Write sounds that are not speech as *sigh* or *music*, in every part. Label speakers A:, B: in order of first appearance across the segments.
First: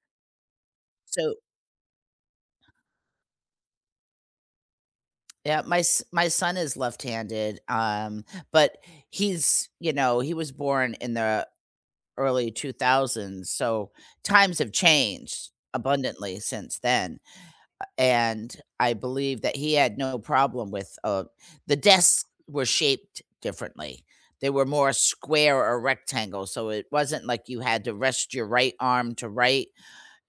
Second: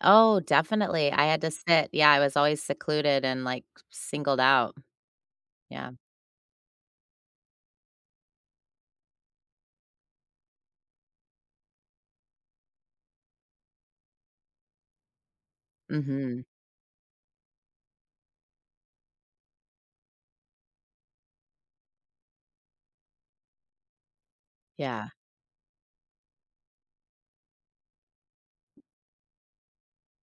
A: Oh, definitely, I
B: So
A: had to sit yeah, I was always secluded and, like, singled out.
B: Yup, my
A: Yeah.
B: s my son is left-handed, um, but he's you know, he was born in the early '2000s, so times have changed abundantly
A: Mhm.
B: since then, uh, and I believe that he had no problem with, uh the desks were shaped differently, they were more
A: Yeah.
B: square or rectangle, so it wasn't, like, you had to rest your right arm to write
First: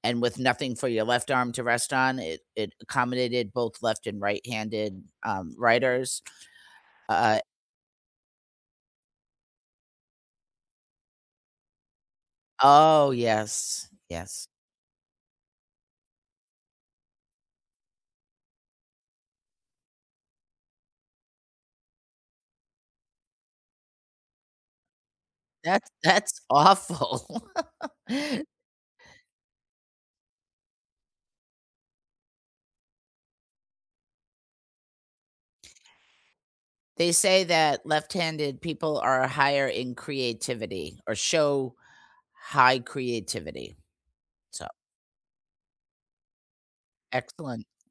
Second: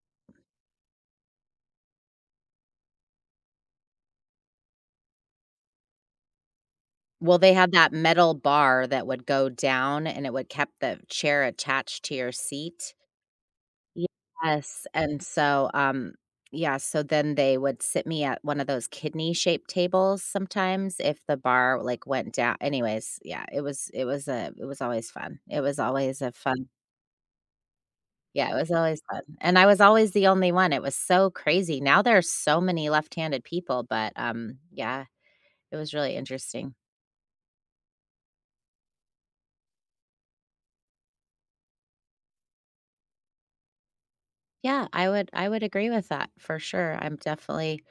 B: and with nothing for your left arm to rest on, it it accommodated both left and right-handed, um, writers. U uh
A: Well, they have that metal bar that would go down, and it would kept the chair attached to your seat?
B: Oh, yes, yes.
A: Yes, and so, um, yeah, so then they would sit me at one of those kidney-shaped tables sometimes if the bar, like, went dow anyways, yeah, it was it was, uh, it was always fun it was
B: That's
A: always a
B: that's
A: fun
B: awful. *laughs*
A: Yeah, it was always fun, and I was always the only one, it was so crazy, now there are so many left-handed people, but, um, yeah, it was really interesting.
B: They say that left-handed people are higher in creativity or show high creativity. So
A: Yeah, I would I would agree with that, for sure, I'm
B: Excellent.
A: definitely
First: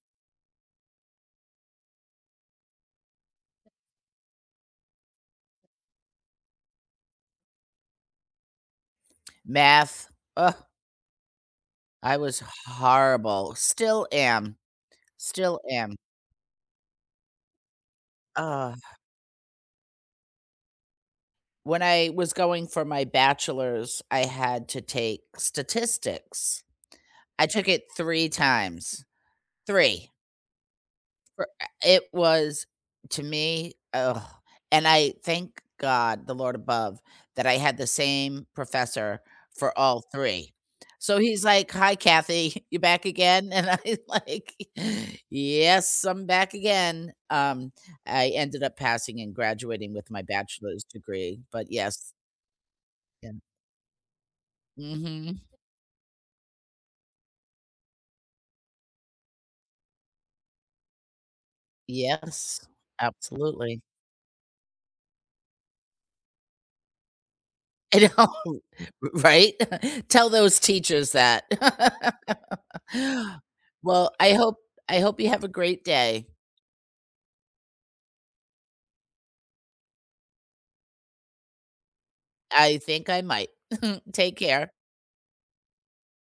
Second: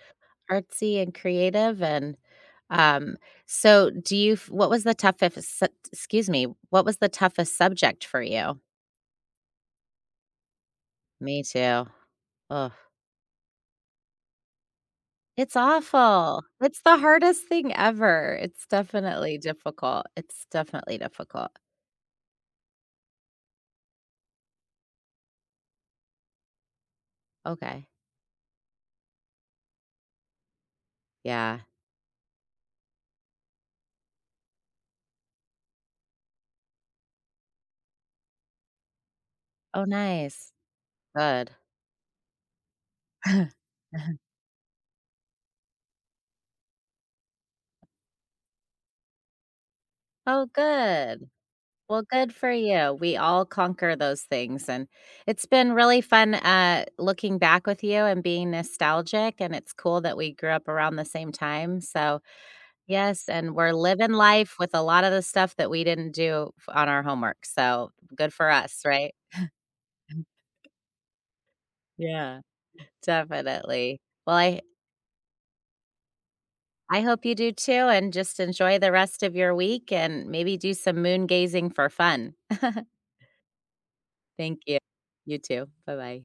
A: artsy and creative, and, um, so do you f what was the toughest excuse me, what was the toughest subject for you?
B: Math, Ugh.
A: Me, too.
B: I was
A: Ugh.
B: horrible still am.
A: It's
B: Still am.
A: awful, it's the hardest thing ever, it's
B: Ugh.
A: definitely difficult. It's definitely difficult.
B: When I was going for my bachelor's, I had to take Statistics. I took
A: Okay.
B: it 3 times. 3. For a
A: Yeah.
B: it was, to me, *groans* and I thank God, the Lord above, that I had the same professor for
A: Oh,
B: all
A: nice.
B: 3. So, he's
A: Good.
B: like, "Hi, Kathy, *chuckles* you back again?" And I'm
A: *chuckles*
B: like, "Yes, I'm back again." Um, I ended up passing and graduating with my
A: Oh,
B: bachelor's
A: good.
B: degree, but
A: Well,
B: yes.
A: good for you, we
B: And
A: all conquer those things, and
B: Mhm.
A: it's been really fun, uh, looking back with you and being nostalgic, and it's cool that we grew up around the same time, so,
B: Yes,
A: yes, and we're
B: absolutely.
A: living life with a lotta the stuff that we didn't do fo on our homework, so
B: I know,
A: good for us,
B: r
A: right?
B: right? *laughs* Tell those
A: *chuckles*
B: teachers that.
A: Yeah,
B: *laughs*
A: definitely.
B: Well, I
A: Well,
B: hope
A: I
B: I hope you have a great day.
A: I hope you do, too, and just enjoy the rest of your week and maybe do some moon gazing for fun.
B: I
A: *chuckles*
B: think I might. *chuckles* Take
A: Thank
B: care.
A: you. You too, bye-bye.